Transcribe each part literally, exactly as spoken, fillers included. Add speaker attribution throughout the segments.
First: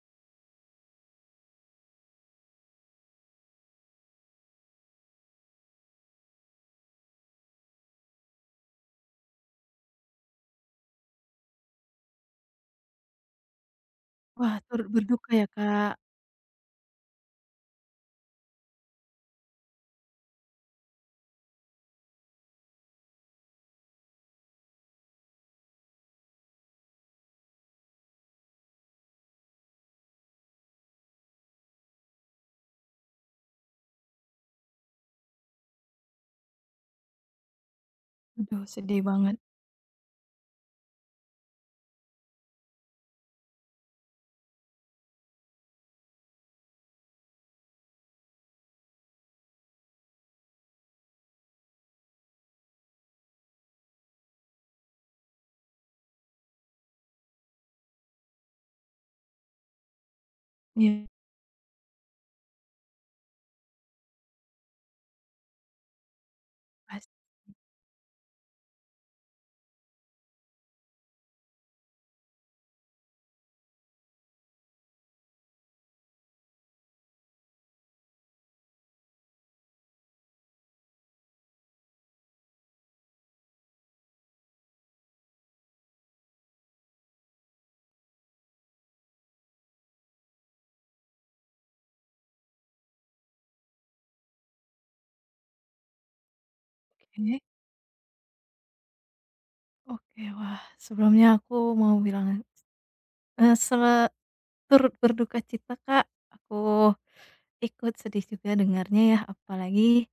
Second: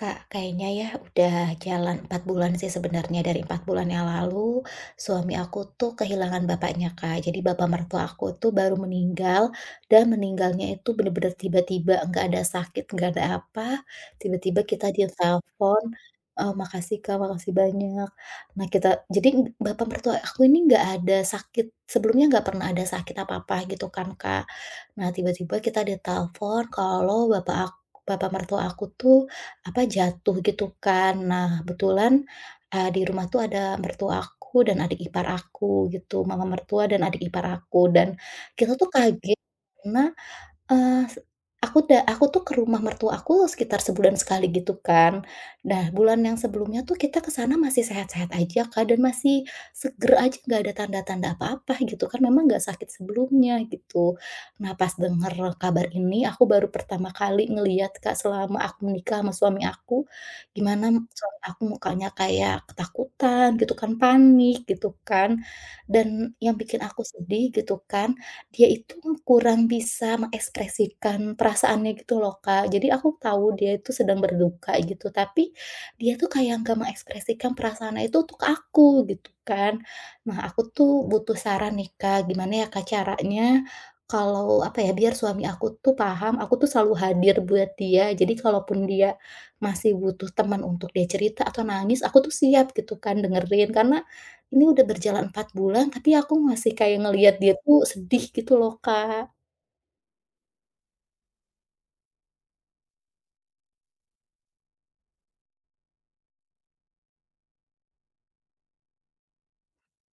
Speaker 1: Kak, kayaknya ya udah jalan empat bulan sih sebenarnya, dari empat bulan yang lalu, suami aku tuh kehilangan bapaknya, Kak. Jadi bapak mertua aku tuh baru meninggal, dan meninggalnya itu bener-bener tiba-tiba, nggak ada sakit, nggak ada apa,
Speaker 2: Wah,
Speaker 1: tiba-tiba kita
Speaker 2: turut berduka ya,
Speaker 1: ditelepon,
Speaker 2: Kak.
Speaker 1: eee, "Makasih Kak, makasih banyak." Nah kita jadi bapak mertua aku ini nggak ada sakit, sebelumnya nggak pernah ada sakit apa-apa gitu kan, Kak. Nah tiba-tiba kita ditelepon kalau bapak ak bapak mertua aku tuh apa, jatuh gitu kan. Nah, kebetulan, eee, di rumah tuh ada mertua aku dan adik ipar aku gitu, mama mertua dan adik ipar aku, dan
Speaker 2: Aduh,
Speaker 1: kita tuh
Speaker 2: sedih banget.
Speaker 1: kaget karena Eee, se aku da aku tuh ke rumah mertua aku sekitar sebulan sekali gitu kan. Nah, bulan yang sebelumnya tuh kita ke sana masih sehat-sehat aja, Kak, dan masih seger aja, nggak ada tanda-tanda apa-apa gitu kan, memang nggak sakit sebelumnya gitu. Nah, pas denger kabar ini, aku baru pertama kali ngelihat, Kak, selama aku menikah sama suami aku, gimana
Speaker 2: Iya,
Speaker 1: suami aku mukanya kayak ketakutan gitu kan, panik gitu kan. Dan yang bikin aku
Speaker 2: pasti.
Speaker 1: sedih gitu kan dia itu kurang bisa mengekspresikan perasaannya gitu loh, Kak. Jadi aku tahu dia itu sedang berduka gitu, tapi dia tuh kayak nggak mengekspresikan perasaannya itu untuk aku gitu kan. Nah, aku tuh butuh saran nih, Kak. Gimana ya, Kak, caranya kalau apa ya, biar suami aku tuh paham, aku tuh selalu hadir buat dia. Jadi kalaupun dia masih butuh teman untuk dia cerita atau nangis, aku tuh siap gitu kan dengerin. Karena ini udah berjalan empat bulan, tapi aku masih kayak ngelihat
Speaker 2: Oke,
Speaker 1: dia tuh sedih gitu loh, Kak.
Speaker 2: Oke, wah, sebelumnya aku mau bilang, eh se turut berduka cita, Kak. Aku ikut sedih juga dengarnya ya, apalagi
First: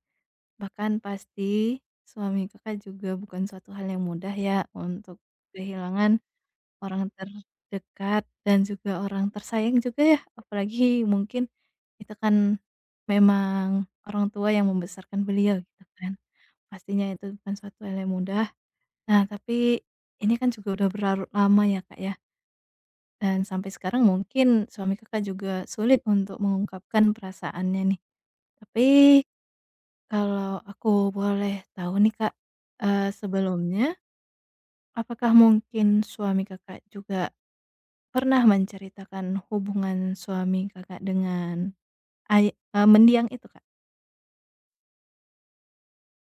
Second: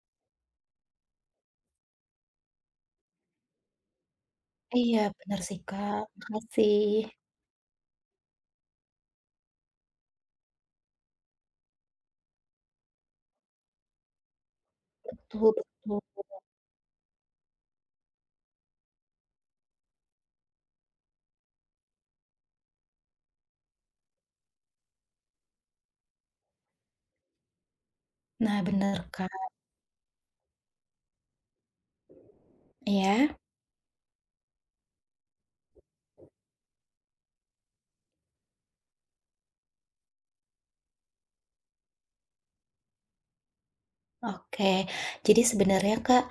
Speaker 2: bahkan pasti suami Kakak juga bukan suatu hal yang mudah ya
Speaker 1: Iya,
Speaker 2: untuk
Speaker 1: bener sih, Kak.
Speaker 2: kehilangan
Speaker 1: Makasih.
Speaker 2: orang terdekat dan juga orang tersayang juga ya, apalagi mungkin itu kan memang orang tua yang membesarkan
Speaker 1: Betul
Speaker 2: beliau gitu
Speaker 1: betul.
Speaker 2: kan. Pastinya itu bukan suatu hal yang mudah. Nah, tapi ini kan juga udah berlarut lama ya, Kak, ya. Dan sampai sekarang mungkin suami Kakak juga sulit untuk mengungkapkan perasaannya nih.
Speaker 1: Nah,
Speaker 2: Tapi
Speaker 1: bener, Kak.
Speaker 2: kalau aku boleh tahu nih, Kak, eee,
Speaker 1: Iya?
Speaker 2: sebelumnya apakah mungkin suami Kakak juga pernah menceritakan hubungan suami Kakak dengan ay eee, mendiang itu, Kak?
Speaker 1: Oke. Jadi sebenarnya Kak,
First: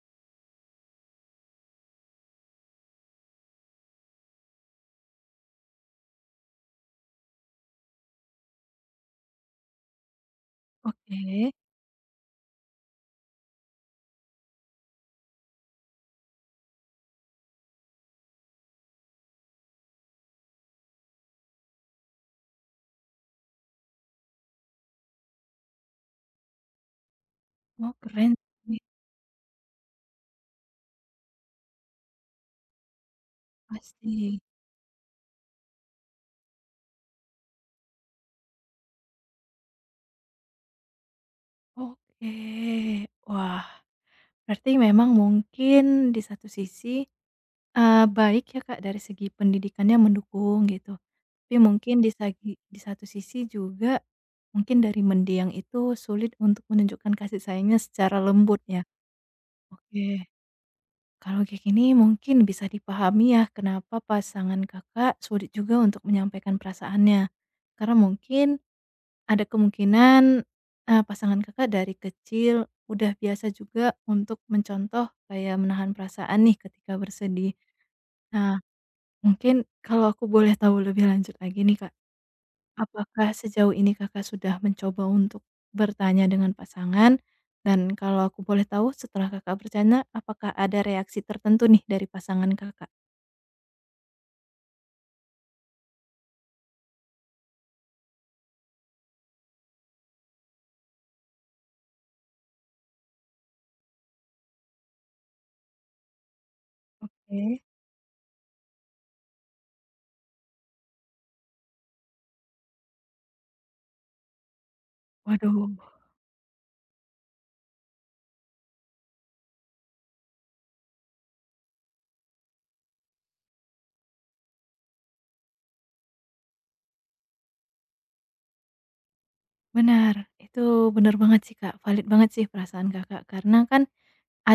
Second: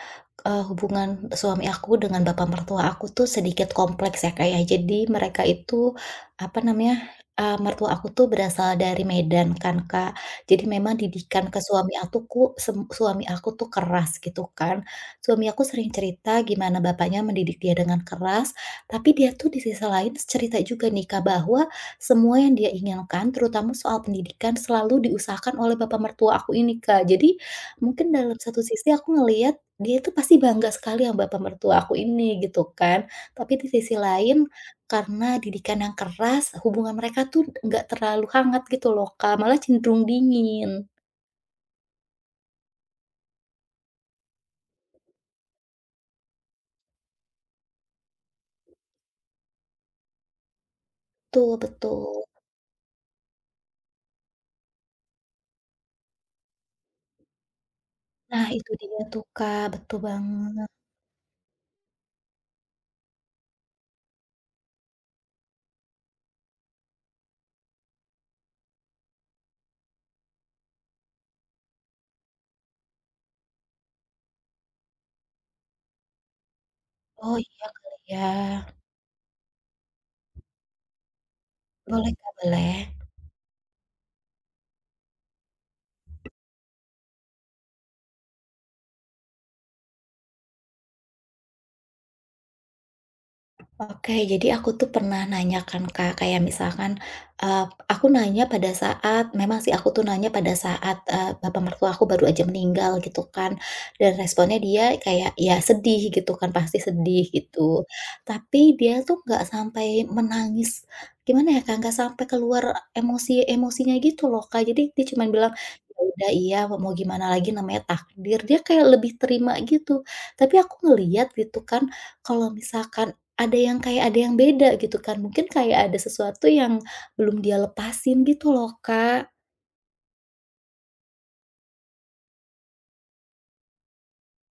Speaker 1: eee, hubungan suami aku dengan bapak mertua aku tuh sedikit kompleks ya Kak ya. Jadi mereka itu, apa namanya, eee, mertua aku tuh berasal dari Medan kan Kak. Jadi memang didikan
Speaker 2: Oke.
Speaker 1: ke suami aku suami aku tuh keras gitu kan. Suami aku sering cerita gimana bapaknya mendidik dia dengan keras, tapi dia tuh di sisi lain cerita juga nih Kak bahwa semua yang dia inginkan terutama soal pendidikan selalu diusahakan oleh bapak mertua aku ini Kak. Jadi
Speaker 2: Oh,
Speaker 1: mungkin
Speaker 2: keren
Speaker 1: dalam satu
Speaker 2: sih,
Speaker 1: sisi aku ngelihat dia itu pasti bangga sekali sama bapak mertua aku ini gitu kan, tapi di sisi
Speaker 2: pasti.
Speaker 1: lain karena didikan yang keras hubungan mereka tuh nggak terlalu hangat gitu loh, Kak, malah cenderung dingin.
Speaker 2: Oke. Wah. Berarti memang mungkin di satu sisi, eee, baik ya Kak dari segi pendidikannya mendukung gitu, tapi
Speaker 1: Betul
Speaker 2: mungkin di
Speaker 1: betul.
Speaker 2: sagi di satu sisi juga, mungkin dari mendiang itu sulit untuk menunjukkan kasih sayangnya secara
Speaker 1: Nah
Speaker 2: lembut
Speaker 1: itu
Speaker 2: ya.
Speaker 1: dia tuh, Kak, betul
Speaker 2: Oke,
Speaker 1: banget.
Speaker 2: kalau kayak gini mungkin bisa dipahami ya kenapa pasangan Kakak sulit juga untuk menyampaikan perasaannya, karena mungkin ada kemungkinan, eee, pasangan Kakak dari kecil udah biasa juga untuk mencontoh kayak menahan perasaan nih ketika
Speaker 1: Oh
Speaker 2: bersedih.
Speaker 1: iya kali ya?
Speaker 2: Nah, mungkin kalau aku boleh tahu lebih lanjut lagi nih, Kak,
Speaker 1: Boleh, Kak, boleh.
Speaker 2: apakah sejauh ini Kakak sudah mencoba untuk bertanya dengan pasangan? Dan kalau aku boleh tahu setelah Kakak bertanya, apakah ada reaksi tertentu nih dari pasangan Kakak?
Speaker 1: Oke, jadi aku tuh pernah nanya kan Kak, kayak misalkan, eee, aku nanya pada saat memang sih aku tuh nanya pada saat, eee, bapak mertua aku baru aja meninggal gitu kan, dan responnya dia kayak ya sedih gitu kan, pasti sedih
Speaker 2: Oke.
Speaker 1: gitu. Tapi dia tuh nggak sampai menangis, gimana ya Kak, nggak sampai keluar emosi-emosinya gitu loh Kak, jadi dia cuma bilang,
Speaker 2: Waduh,
Speaker 1: "Ya udah iya, mau gimana lagi namanya takdir." Dia kayak lebih terima gitu. Tapi aku ngelihat gitu kan, kalau misalkan ada yang kayak ada yang beda gitu kan, mungkin kayak ada sesuatu yang belum dia lepasin gitu loh, Kak.
Speaker 2: benar, itu benar banget sih, Kak, valid banget sih perasaan Kakak, karena kan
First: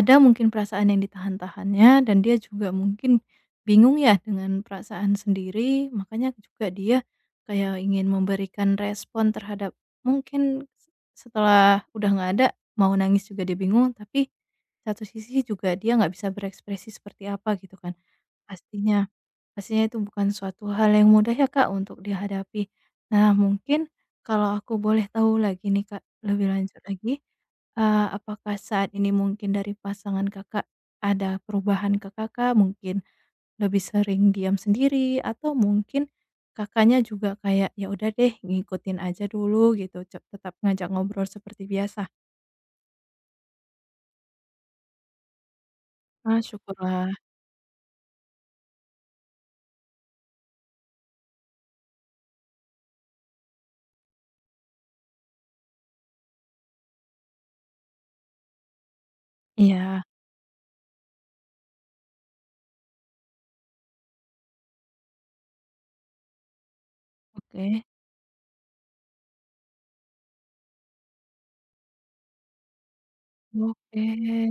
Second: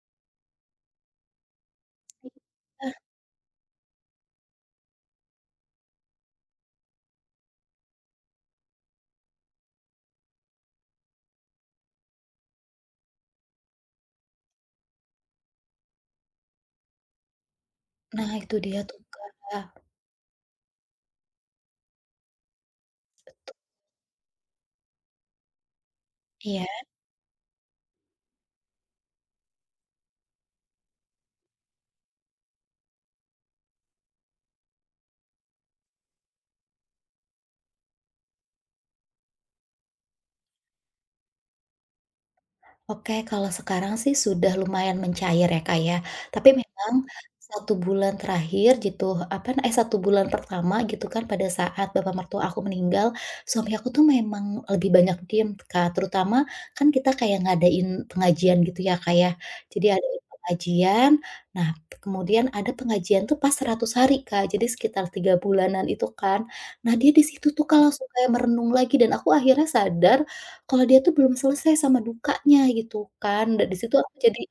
Speaker 2: ada mungkin perasaan yang ditahan-tahannya dan dia juga
Speaker 1: Iya,
Speaker 2: mungkin bingung ya dengan perasaan sendiri, makanya juga dia kayak ingin memberikan respon terhadap mungkin setelah udah nggak ada, mau nangis juga dia bingung, tapi satu sisi juga dia nggak bisa berekspresi seperti apa gitu kan.
Speaker 1: nah, itu dia tuh,
Speaker 2: Pastinya.
Speaker 1: Kak.
Speaker 2: Pastinya itu bukan suatu hal yang mudah ya, Kak, untuk dihadapi. Nah, mungkin kalau aku boleh tahu lagi nih, Kak, lebih
Speaker 1: Iya.
Speaker 2: lanjut lagi, eee, apakah saat ini mungkin dari pasangan Kakak ada perubahan ke Kakak, mungkin lebih sering diam sendiri atau mungkin Kakaknya juga kayak, "Ya udah deh, ngikutin aja dulu," gitu, ce tetap ngajak ngobrol seperti biasa?
Speaker 1: Oke, kalau sekarang sih sudah lumayan mencair ya, Kak, ya.
Speaker 2: Ah,
Speaker 1: Tapi memang
Speaker 2: syukurlah.
Speaker 1: satu bulan terakhir gitu, apa na eh, satu bulan pertama gitu kan pada saat bapak mertua aku meninggal, suami aku tuh memang lebih banyak diem, Kak. Terutama kan kita kayak ngadain pengajian gitu ya, Kak, ya. Jadi
Speaker 2: Iya.
Speaker 1: ada pengajian, nah kemudian ada pengajian tuh pas seratus hari, Kak, jadi sekitar tiga bulanan itu kan. Nah dia di situ tuh, Kak,
Speaker 2: Oke.
Speaker 1: langsung kayak merenung lagi dan aku akhirnya sadar kalau dia tuh belum selesai sama dukanya gitu kan, da di situ
Speaker 2: Oke.
Speaker 1: aku jadi,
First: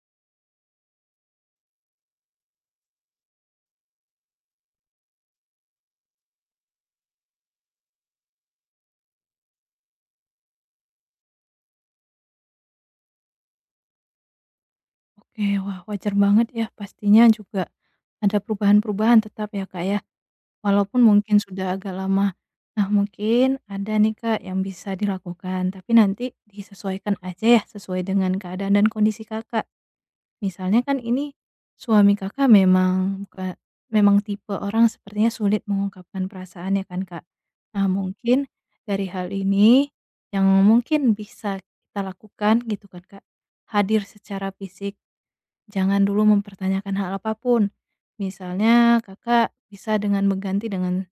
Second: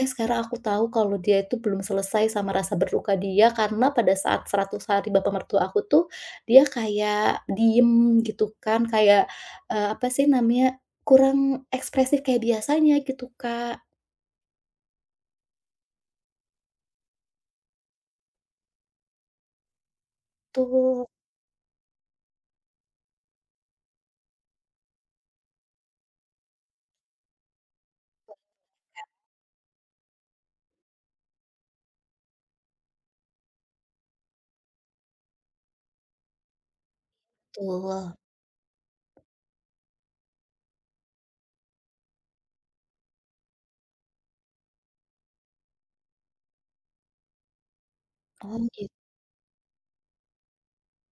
Speaker 1: eh, sekarang aku tahu kalau dia itu belum selesai sama rasa berduka dia karena pada saat seratus hari bapak mertua aku tuh, dia kayak diem gitu kan, kayak, eee, apa sih namanya, kurang ekspresif kayak biasanya gitu, Kak.
Speaker 2: Oke, wah, wajar banget ya pastinya juga ada perubahan-perubahan tetap ya Kak ya, walaupun
Speaker 1: Tuh
Speaker 2: mungkin sudah agak lama. Nah, mungkin ada nih Kak yang bisa dilakukan, tapi nanti disesuaikan aja ya sesuai dengan keadaan dan kondisi Kakak. Misalnya kan ini suami Kakak memang buka memang tipe orang sepertinya sulit mengungkapkan perasaan ya kan Kak. Nah,
Speaker 1: betul.
Speaker 2: mungkin dari hal ini yang mungkin bisa kita lakukan gitu kan Kak, hadir secara fisik. Jangan dulu mempertanyakan hal apapun.
Speaker 1: Oh gitu.
Speaker 2: Misalnya Kakak bisa dengan mengganti dengan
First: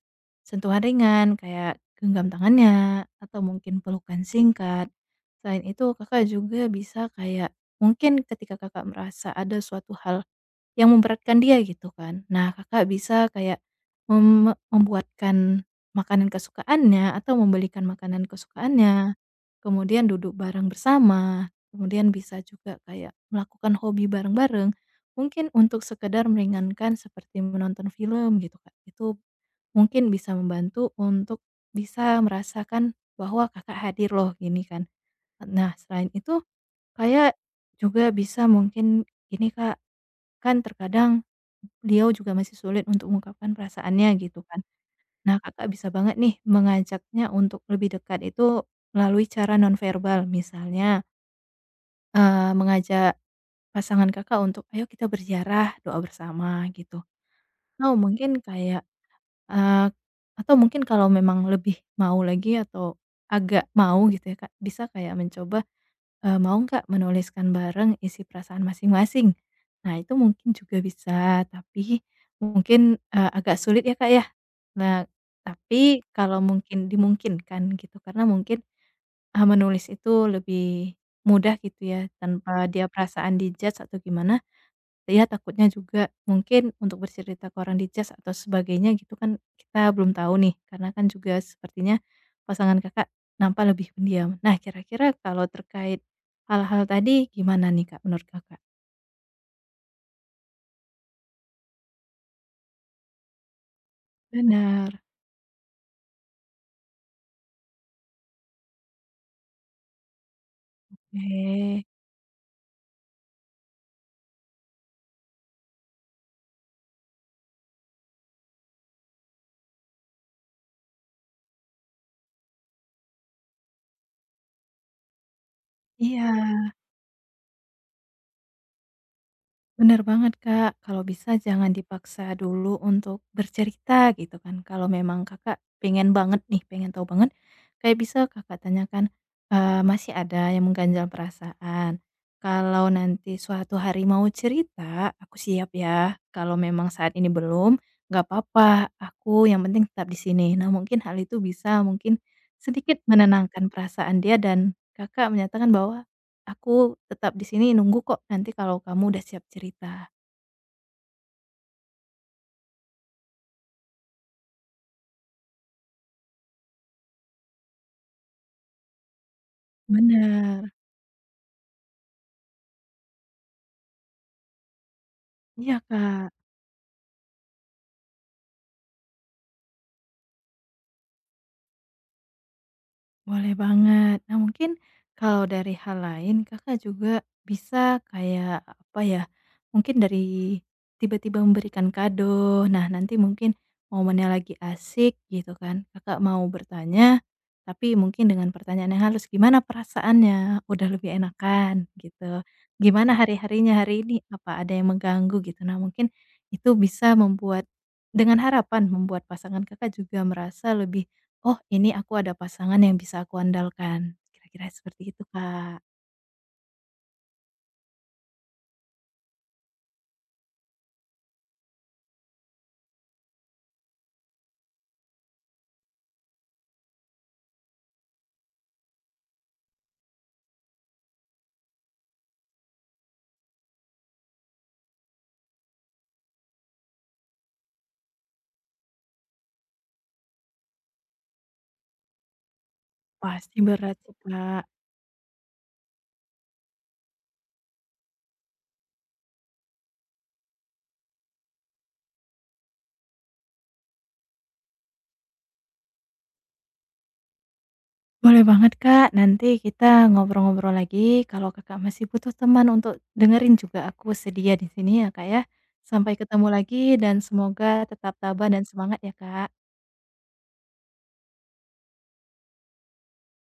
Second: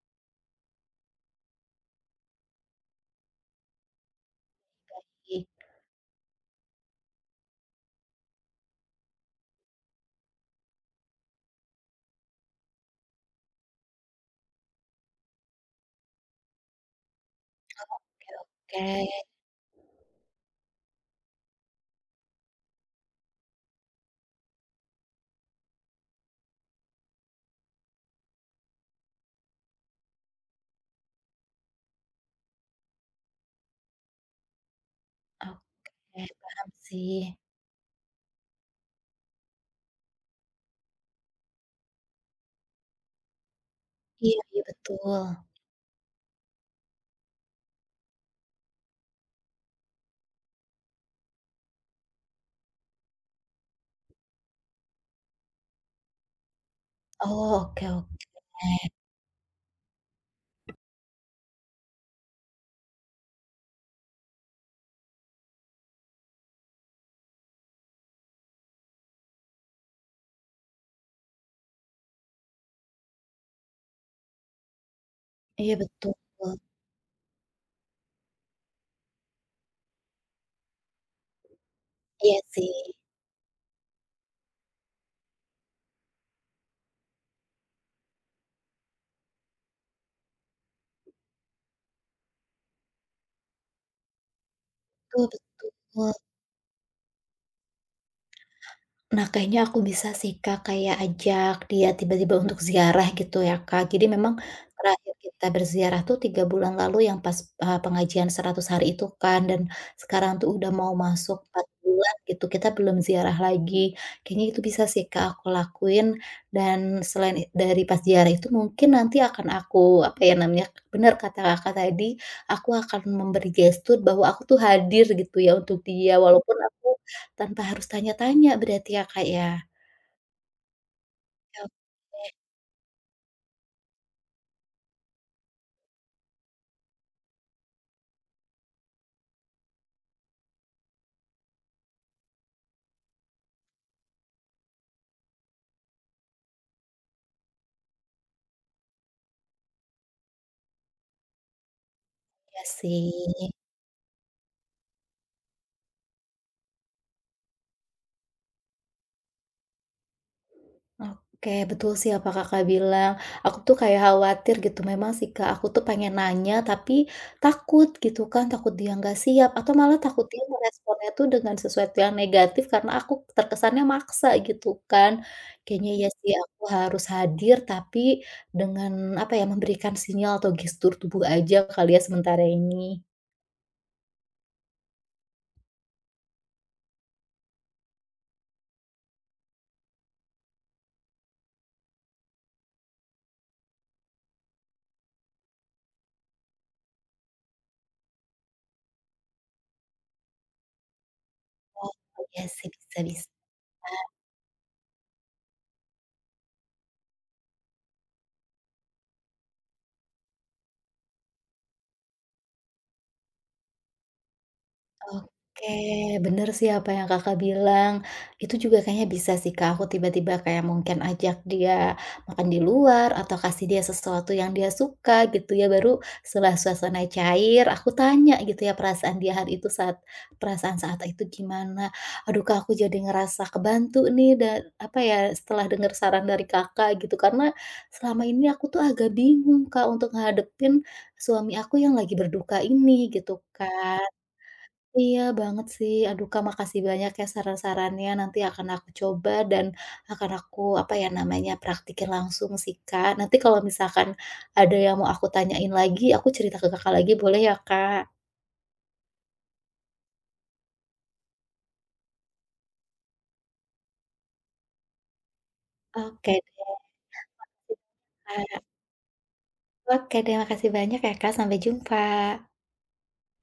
Speaker 2: sentuhan ringan kayak genggam tangannya atau mungkin pelukan singkat. Selain itu Kakak juga bisa kayak mungkin ketika Kakak merasa ada suatu hal yang memberatkan dia gitu kan. Nah, Kakak bisa kayak mem membuatkan makanan kesukaannya atau membelikan makanan kesukaannya,
Speaker 1: Oke
Speaker 2: kemudian duduk bareng bersama, kemudian bisa juga kayak melakukan hobi bareng-bareng. Mungkin untuk sekedar meringankan seperti menonton film gitu, Kak. Itu mungkin bisa membantu untuk bisa merasakan bahwa Kakak hadir loh gini kan. Nah, selain
Speaker 1: oke,
Speaker 2: itu
Speaker 1: paham sih.
Speaker 2: kayak juga bisa mungkin ini Kak, kan terkadang beliau juga masih sulit untuk mengungkapkan perasaannya gitu
Speaker 1: Iya
Speaker 2: kan.
Speaker 1: iya betul.
Speaker 2: Nah, Kakak bisa banget nih mengajaknya untuk lebih dekat itu melalui cara nonverbal misalnya, eee, mengajak pasangan Kakak untuk, "Ayo kita berziarah, doa bersama," gitu.
Speaker 1: Oh, oke
Speaker 2: Atau
Speaker 1: oke.
Speaker 2: mungkin kayak, eee, atau mungkin kalau memang lebih mau lagi atau agak mau gitu ya Kak, bisa kayak mencoba Eee, mau nggak menuliskan bareng isi perasaan masing-masing? Nah, itu mungkin juga bisa, tapi mungkin, eee, agak sulit ya, Kak, ya. Nah,
Speaker 1: Iya
Speaker 2: tapi
Speaker 1: betul.
Speaker 2: kalau mungkin dimungkinkan gitu, karena mungkin, eee, menulis itu lebih mudah gitu ya,
Speaker 1: Iya
Speaker 2: tanpa
Speaker 1: sih,
Speaker 2: dia perasaan di atau gimana, ya takutnya juga mungkin untuk bercerita ke orang di cas atau sebagainya gitu kan kita belum tahu nih, karena kan juga sepertinya pasangan Kakak nampak lebih pendiam. Nah kira-kira
Speaker 1: betul
Speaker 2: kalau terkait
Speaker 1: betul.
Speaker 2: hal-hal tadi gimana nih Kak, menurut Kakak?
Speaker 1: Nah, kayaknya aku bisa sih, Kak, kayak ajak dia tiba-tiba untuk ziarah gitu ya, Kak. Jadi memang
Speaker 2: Benar,
Speaker 1: terakhir kita berziarah tuh tiga bulan lalu yang pas, eee, pengajian seratus hari itu kan, dan sekarang tuh udah mau masuk empat
Speaker 2: oke,
Speaker 1: bulan gitu, kita belum ziarah lagi. Kayaknya itu bisa sih, Kak, aku lakuin dan selain it dari pas ziarah itu mungkin nanti akan aku, apa ya namanya, bener kata Kakak tadi, aku akan memberi gestur bahwa aku tuh hadir gitu ya untuk dia, walaupun
Speaker 2: iya.
Speaker 1: aku tanpa harus tanya-tanya berarti ya, Kak, ya?
Speaker 2: Bener banget, Kak. Kalau bisa jangan dipaksa dulu untuk bercerita gitu kan. Kalau memang Kakak pengen banget nih, pengen tahu banget, kayak bisa Kakak tanyakan, eee, masih ada yang mengganjal perasaan. Kalau nanti suatu hari mau cerita, aku siap ya. Kalau memang saat ini belum, nggak apa-apa, aku yang penting tetap di sini. Nah, mungkin hal itu bisa mungkin
Speaker 1: Oke
Speaker 2: sedikit
Speaker 1: sih.
Speaker 2: menenangkan perasaan dia dan Kakak menyatakan bahwa aku tetap di sini nunggu kok nanti kalau kamu udah siap cerita.
Speaker 1: Oke, betul sih apa Kakak bilang. Aku tuh kayak khawatir gitu, memang sih, Kak, aku tuh pengen nanya tapi takut gitu kan, takut dia nggak siap atau malah takut dia
Speaker 2: Bener,
Speaker 1: meresponnya tuh dengan sesuatu yang negatif karena aku terkesannya maksa gitu kan.
Speaker 2: iya
Speaker 1: Kayaknya ya
Speaker 2: Kak.
Speaker 1: sih aku harus hadir tapi dengan apa ya, memberikan sinyal atau gestur tubuh aja kali ya sementara ini.
Speaker 2: Boleh banget. Nah, mungkin kalau dari hal lain Kakak juga bisa kayak apa ya, mungkin dari tiba-tiba memberikan kado. Nah, nanti mungkin momennya lagi asik gitu kan, Kakak mau bertanya, tapi mungkin dengan pertanyaan yang halus, "Gimana perasaannya? Udah lebih enakan?"
Speaker 1: Oh,
Speaker 2: gitu.
Speaker 1: iya sih bisa
Speaker 2: "Gimana
Speaker 1: bisa.
Speaker 2: hari-harinya hari ini? Apa ada yang mengganggu?" gitu. Nah, mungkin itu bisa membuat dengan harapan membuat pasangan Kakak juga merasa lebih, "Oh ini aku ada pasangan yang bisa aku andalkan," kira-kira seperti itu,
Speaker 1: Oke,
Speaker 2: Kak.
Speaker 1: bener sih apa yang Kakak bilang. Itu juga kayaknya bisa sih Kak, aku tiba-tiba kayak mungkin ajak dia makan di luar atau kasih dia sesuatu yang dia suka gitu ya, baru setelah suasana cair aku tanya gitu ya perasaan dia hari itu saat perasaan saat itu gimana. Aduh Kak, aku jadi ngerasa kebantu nih dan apa ya, setelah dengar saran dari Kakak gitu karena selama ini aku tuh agak bingung Kak untuk ngadepin suami aku yang lagi berduka ini gitu
Speaker 2: Pasti berat
Speaker 1: kan.
Speaker 2: sih, Kak.
Speaker 1: Iya banget sih. Aduh Kak, makasih banyak ya saran-sarannya. Nanti akan aku coba dan akan aku, apa ya namanya, praktikin langsung sih Kak. Nanti kalau misalkan ada yang mau aku tanyain lagi, aku cerita ke Kakak lagi boleh ya Kak?
Speaker 2: Boleh banget, Kak, nanti kita ngobrol-ngobrol lagi kalau Kakak masih butuh teman untuk dengerin juga aku sedia di sini ya, Kak, ya. Sampai
Speaker 1: Oke
Speaker 2: ketemu
Speaker 1: deh,
Speaker 2: lagi dan semoga tetap tabah dan
Speaker 1: Kak.
Speaker 2: semangat ya, Kak.
Speaker 1: Oke deh, makasih banyak ya Kak. Sampai jumpa.